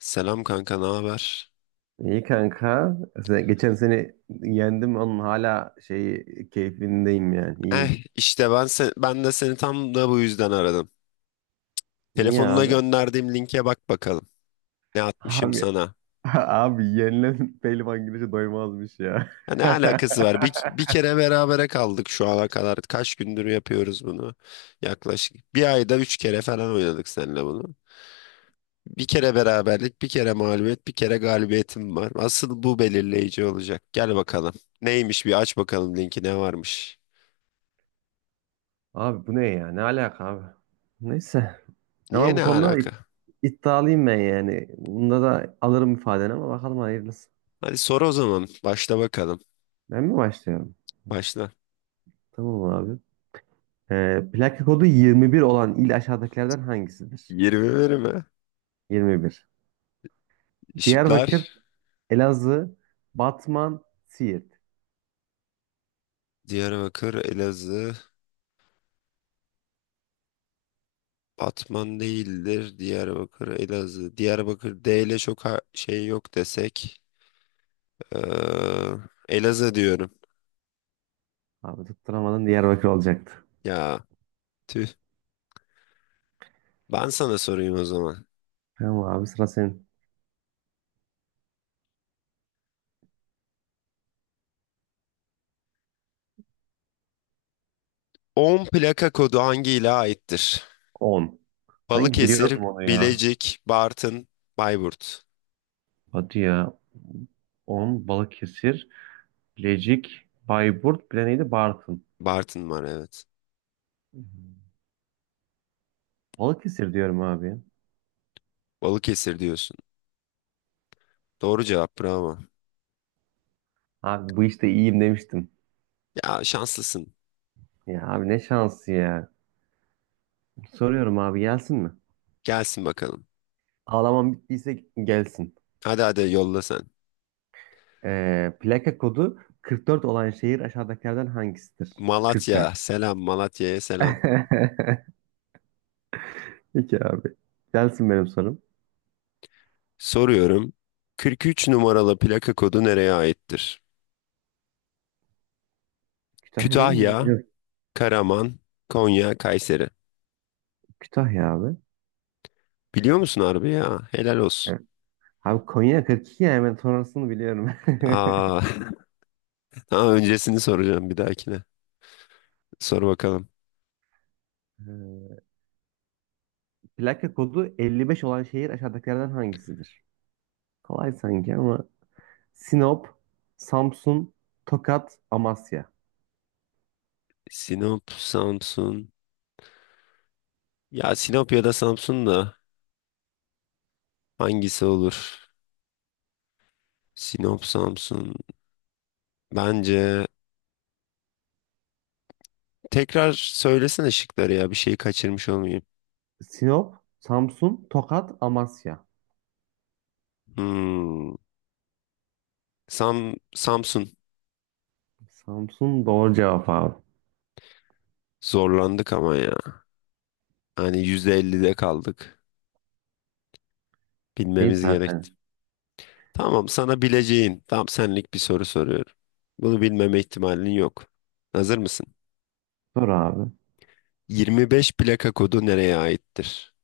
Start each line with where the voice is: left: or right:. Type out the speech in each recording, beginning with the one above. left: Selam kanka, ne haber?
right: İyi kanka. Geçen sene yendim onun hala şey keyfindeyim yani.
left: Eh,
right: İyiyim.
left: işte ben de seni tam da bu yüzden aradım.
right: Niye
left: Telefonuna
right: abi?
left: gönderdiğim linke bak bakalım. Ne atmışım
right: Abi
left: sana?
right: abi yenilen pehlivan güreşe doymazmış ya.
left: Ya ne alakası var? Bir kere berabere kaldık şu ana kadar. Kaç gündür yapıyoruz bunu? Yaklaşık bir ayda üç kere falan oynadık seninle bunu. Bir kere beraberlik, bir kere mağlubiyet, bir kere galibiyetim var. Asıl bu belirleyici olacak. Gel bakalım. Neymiş bir aç bakalım linki ne varmış.
right: Abi bu ne ya? Ne alaka abi? Neyse.
left: Niye
right: Ama bu
left: ne
right: konuda da
left: alaka?
right: iddialıyım ben yani. Bunda da alırım ifadeni ama bakalım hayırlısı.
left: Hadi sor o zaman. Başla bakalım.
right: Ben mi başlıyorum?
left: Başla.
right: Tamam abi. Plaka kodu 21 olan il aşağıdakilerden hangisidir?
left: 20 verimi.
right: 21. Diyarbakır,
left: Işıklar.
right: Elazığ, Batman, Siirt.
left: Diyarbakır, Elazığ. Batman değildir. Diyarbakır, Elazığ. Diyarbakır D ile çok şey yok desek. Ee, Elazığ diyorum.
right: Abi tutturamadın, Diyarbakır olacaktı.
left: Ya tüh. Ben sana sorayım o zaman.
right: Tamam abi, sıra senin.
left: 10 plaka kodu hangi ile aittir?
right: On. Hangi,
left: Balıkesir,
right: biliyordum onu ya.
left: Bilecik, Bartın, Bayburt.
right: Hadi ya. 10. Balıkesir, Bilecik, Bayburt, bir de neydi? Bartın.
left: Bartın var evet.
right: Hı hı. Balıkesir diyorum abi.
left: Balıkesir diyorsun. Doğru cevap bravo.
right: Abi, bu işte iyiyim demiştim.
left: Ya şanslısın.
right: Ya abi, ne şansı ya. Soruyorum abi, gelsin mi?
left: Gelsin bakalım.
right: Ağlamam bittiyse gelsin.
left: Hadi hadi yolla sen.
right: Plaka kodu 44 olan şehir aşağıdakilerden hangisidir?
left: Malatya.
right: 44.
left: Selam Malatya'ya selam.
right: Peki abi. Gelsin benim sorum.
left: Soruyorum. 43 numaralı plaka kodu nereye aittir?
right: Kütahya değil mi?
left: Kütahya,
right: Yok.
left: Karaman, Konya, Kayseri.
right: Kütahya abi.
left: Biliyor musun harbi ya? Helal olsun.
right: Evet. Abi, Konya 42 yani ben sonrasını biliyorum.
left: Aa, daha öncesini soracağım bir dahakine. Sor bakalım.
right: Ee, plaka kodu 55 olan şehir aşağıdakilerden hangisidir? Kolay sanki ama Sinop, Samsun, Tokat, Amasya.
left: Sinop, Samsun. Ya Sinop ya da Samsun da hangisi olur? Sinop, Samsun. Bence tekrar söylesene şıkları ya bir şeyi kaçırmış olmayayım.
right: Sinop, Samsun, Tokat, Amasya.
left: Hmm. Samsun.
right: Samsun doğru cevap abi.
left: Zorlandık ama ya. Hani %50'de kaldık.
right: Şey
left: Bilmemiz gerekti.
right: zaten.
left: Tamam sana bileceğin tam senlik bir soru soruyorum. Bunu bilmeme ihtimalin yok. Hazır mısın?
right: Doğru abi.
left: 25 plaka kodu nereye aittir?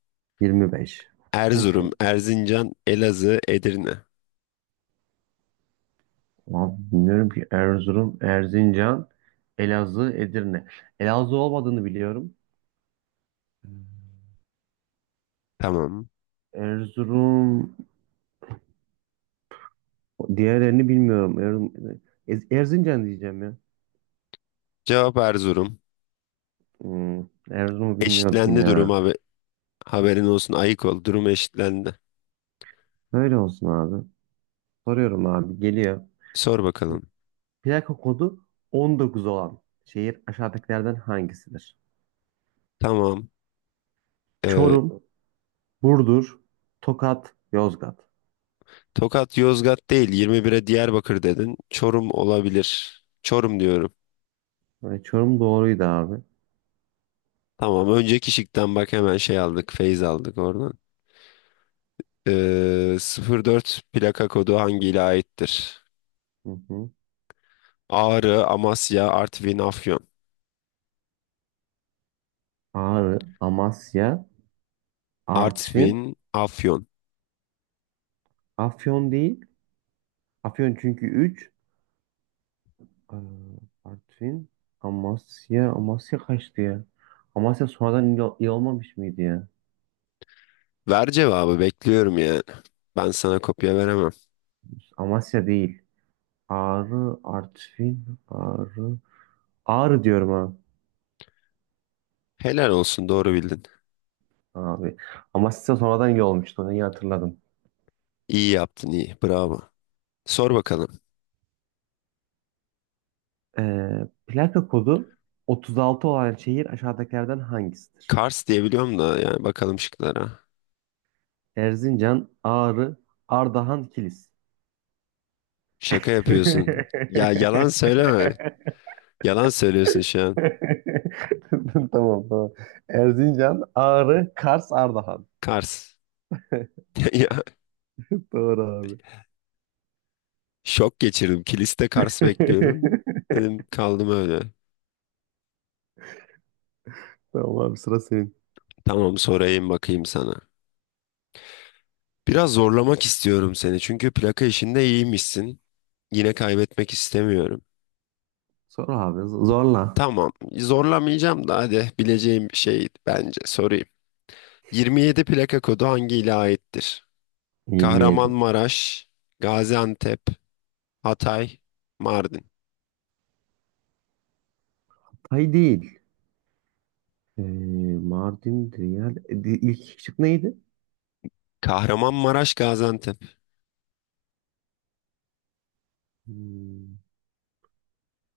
right: 25.
left: Erzurum, Erzincan, Elazığ, Edirne.
right: Abi bilmiyorum ki. Erzurum, Erzincan, Elazığ, Edirne. Elazığ olmadığını biliyorum.
left: Tamam.
right: Erzurum, diğerlerini bilmiyorum. Erzurum, Erzincan diyeceğim ya.
left: Cevap Erzurum.
right: Hmm, Erzurum'u bilmiyordum
left: Eşitlendi
right: ya.
left: durum abi. Haberin olsun ayık ol. Durum eşitlendi.
right: Böyle olsun abi. Soruyorum abi, geliyor.
left: Sor bakalım.
right: Plaka kodu 19 olan şehir aşağıdakilerden hangisidir?
left: Tamam. Ee,
right: Çorum, Burdur, Tokat, Yozgat.
left: Tokat Yozgat değil 21'e Diyarbakır dedin. Çorum olabilir. Çorum diyorum.
right: Ve Çorum doğruydu abi.
left: Tamam önceki şıktan bak hemen şey aldık feyz aldık oradan. 04 plaka kodu hangi ile aittir?
right: Hı hı.
left: Ağrı, Amasya, Artvin, Afyon.
right: Ağrı, Amasya, Artvin,
left: Artvin, Afyon.
right: Afyon değil. Afyon çünkü 3. Artvin, Amasya. Amasya kaçtı ya? Amasya sonradan il olmamış mıydı ya?
left: Ver cevabı bekliyorum ya. Ben sana kopya veremem.
right: Amasya değil. Ağrı, Artvin, Ağrı. Ağrı diyorum ha.
left: Helal olsun doğru bildin.
right: Abi. Amasya sonradan il olmuştu. Onu iyi hatırladım.
left: İyi yaptın iyi bravo. Sor bakalım.
right: Plaka kodu 36 olan şehir aşağıdakilerden hangisidir?
left: Kars diyebiliyorum da yani bakalım şıklara.
right: Erzincan, Ağrı, Ardahan, Kilis.
left: Şaka yapıyorsun. Ya yalan söyleme. Yalan söylüyorsun şu an.
right: Tamam, tamam. Erzincan, Ağrı, Kars, Ardahan.
left: Kars. Ya
right: Doğru abi.
left: şok geçirdim. Kiliste Kars bekliyordum. Dedim kaldım öyle.
right: Tamam abi, sıra senin.
left: Tamam sorayım bakayım sana. Biraz zorlamak istiyorum seni. Çünkü plaka işinde iyiymişsin. Yine kaybetmek istemiyorum.
right: Sor abi, zorla.
left: Tamam zorlamayacağım da hadi bileceğim bir şey bence sorayım. 27 plaka kodu hangi ile aittir?
right: 27.
left: Kahramanmaraş, Gaziantep, Hatay, Mardin.
right: Tay değil. Ee, Mardin, Riyal. İlk iki şık neydi?
left: Kahramanmaraş, Gaziantep,
right: Hmm,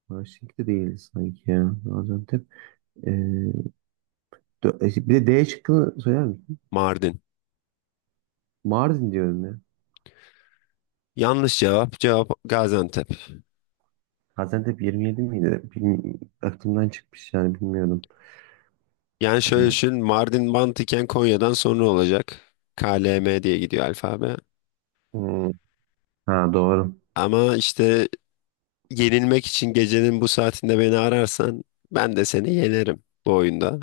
right: Washington değil sanki ya. Gaziantep. Ee, bir de D şıkkını söyler misin?
left: Mardin.
right: Mardin diyorum ya.
left: Yanlış cevap. Cevap Gaziantep.
right: Gaziantep 27 miydi? Aklımdan çıkmış yani, bilmiyordum.
left: Yani şöyle
right: Ee,
left: düşün. Mardin mantıken Konya'dan sonra olacak. K L M diye gidiyor alfabe.
right: hmm, ha, doğru.
left: Ama işte yenilmek için gecenin bu saatinde beni ararsan ben de seni yenerim bu oyunda.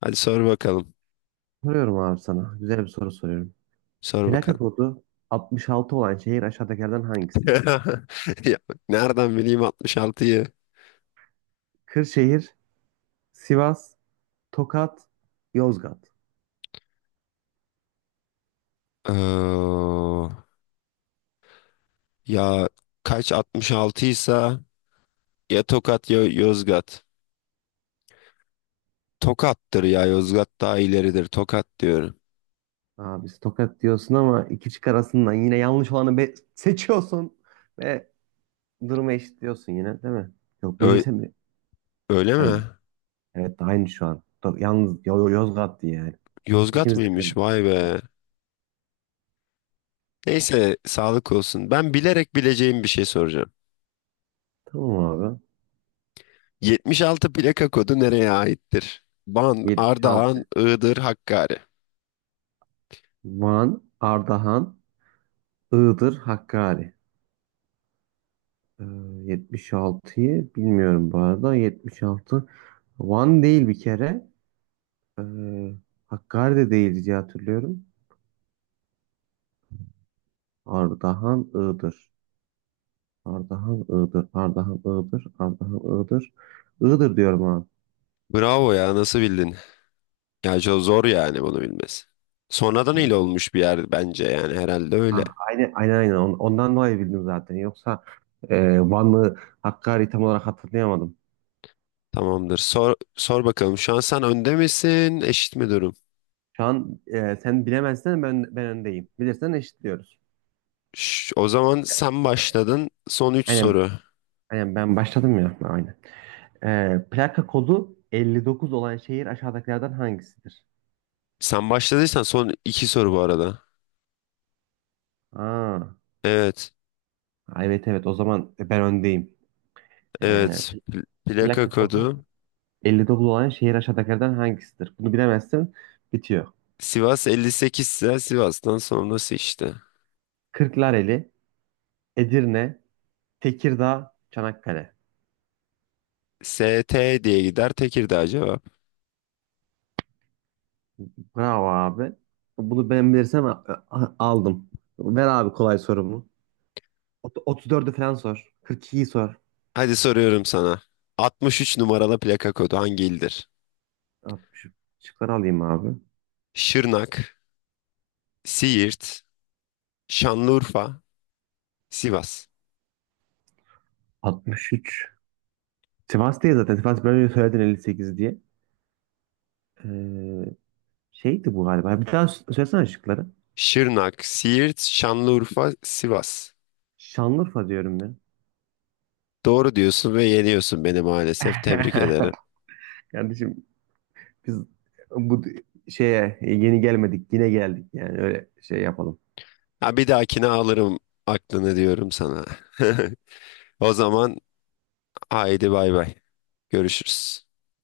left: Hadi sor bakalım.
right: Soruyorum abi sana. Güzel bir soru soruyorum.
left: Sor
right: Plaka
left: bakalım.
right: kodu 66 olan şehir aşağıdakilerden hangisidir?
left: Ya, nereden bileyim 66'yı?
right: Kırşehir, Sivas, Tokat, Yozgat.
left: Ee, ya kaç 66 ise ya Tokat ya Yozgat. Tokat'tır ya. Yozgat daha ileridir. Tokat diyorum.
right: Abi, Tokat diyorsun ama iki çık arasından yine yanlış olanı seçiyorsun ve durumu eşitliyorsun yine, değil mi? Yok,
left: Öyle,
right: bilse mi?
left: öyle mi?
right: Aynı. Evet, aynı şu an. Yalnız Yozgat diye yani.
left: Yozgat
right: İkimiz de
left: mıymış?
right: bilemedik.
left: Vay be. Neyse sağlık olsun. Ben bilerek bileceğim bir şey soracağım.
right: Tamam abi.
left: 76 plaka kodu nereye aittir? Van, Ardahan,
right: 76.
left: Iğdır, Hakkari.
right: Van, Ardahan, Iğdır, Hakkari. Ee, 76'yı bilmiyorum bu arada. 76 Van değil bir kere. Ee, Hakkari de değil diye hatırlıyorum. Ardahan, Iğdır. Ardahan, Iğdır. Ardahan, Iğdır. Ardahan, Iğdır. Iğdır diyorum abi.
left: Bravo ya nasıl bildin? Ya çok zor yani bunu bilmesi. Sonradan il olmuş bir yer bence yani herhalde öyle.
right: Ha, aynen aynen aynen. Ondan dolayı bildim zaten. Yoksa Van'ı, Hakkari tam olarak hatırlayamadım.
left: Tamamdır. Sor bakalım. Şu an sen önde misin? Eşit mi durum?
right: Şu an sen bilemezsen ben öndeyim. Bilirsen eşitliyoruz.
left: O zaman sen başladın. Son üç
right: Aynen,
left: soru.
right: aynen ben başladım ya. Aynen. Plaka kodu 59 olan şehir aşağıdakilerden hangisidir?
left: Sen başladıysan son iki soru bu arada.
right: Aa,
left: Evet.
right: evet, evet, o zaman ben öndeyim. Ee,
left: Evet. Plaka
right: plaka kodu
left: kodu.
right: 59 olan şehir aşağıdakilerden hangisidir? Bunu bilemezsin. Bitiyor.
left: Sivas 58 ise Sivas'tan sonrası işte.
right: Kırklareli, Edirne, Tekirdağ, Çanakkale.
left: S T diye gider. Tekirdağ cevap.
right: Bravo abi. Bunu ben bilirsem aldım. Ver abi kolay sorumu. 34'ü falan sor. 42'yi sor.
left: Hadi soruyorum sana. 63 numaralı plaka kodu hangi ildir?
right: 60. Şıkları alayım abi.
left: Şırnak, Siirt, Şanlıurfa, Sivas.
right: 63. Sivas değil zaten. Sivas ben önce söyledin 58 diye. Ee, şeydi bu galiba. Bir daha söylesene şıkları.
left: Şırnak, Siirt, Şanlıurfa, Sivas.
right: Şanlıurfa diyorum ya.
left: Doğru diyorsun ve yeniyorsun beni maalesef. Tebrik ederim.
right: Kardeşim, biz bu şeye yeni gelmedik, yine geldik yani. Öyle şey yapalım.
left: Ha, bir dahakine alırım aklını diyorum sana. O zaman haydi bay bay. Görüşürüz.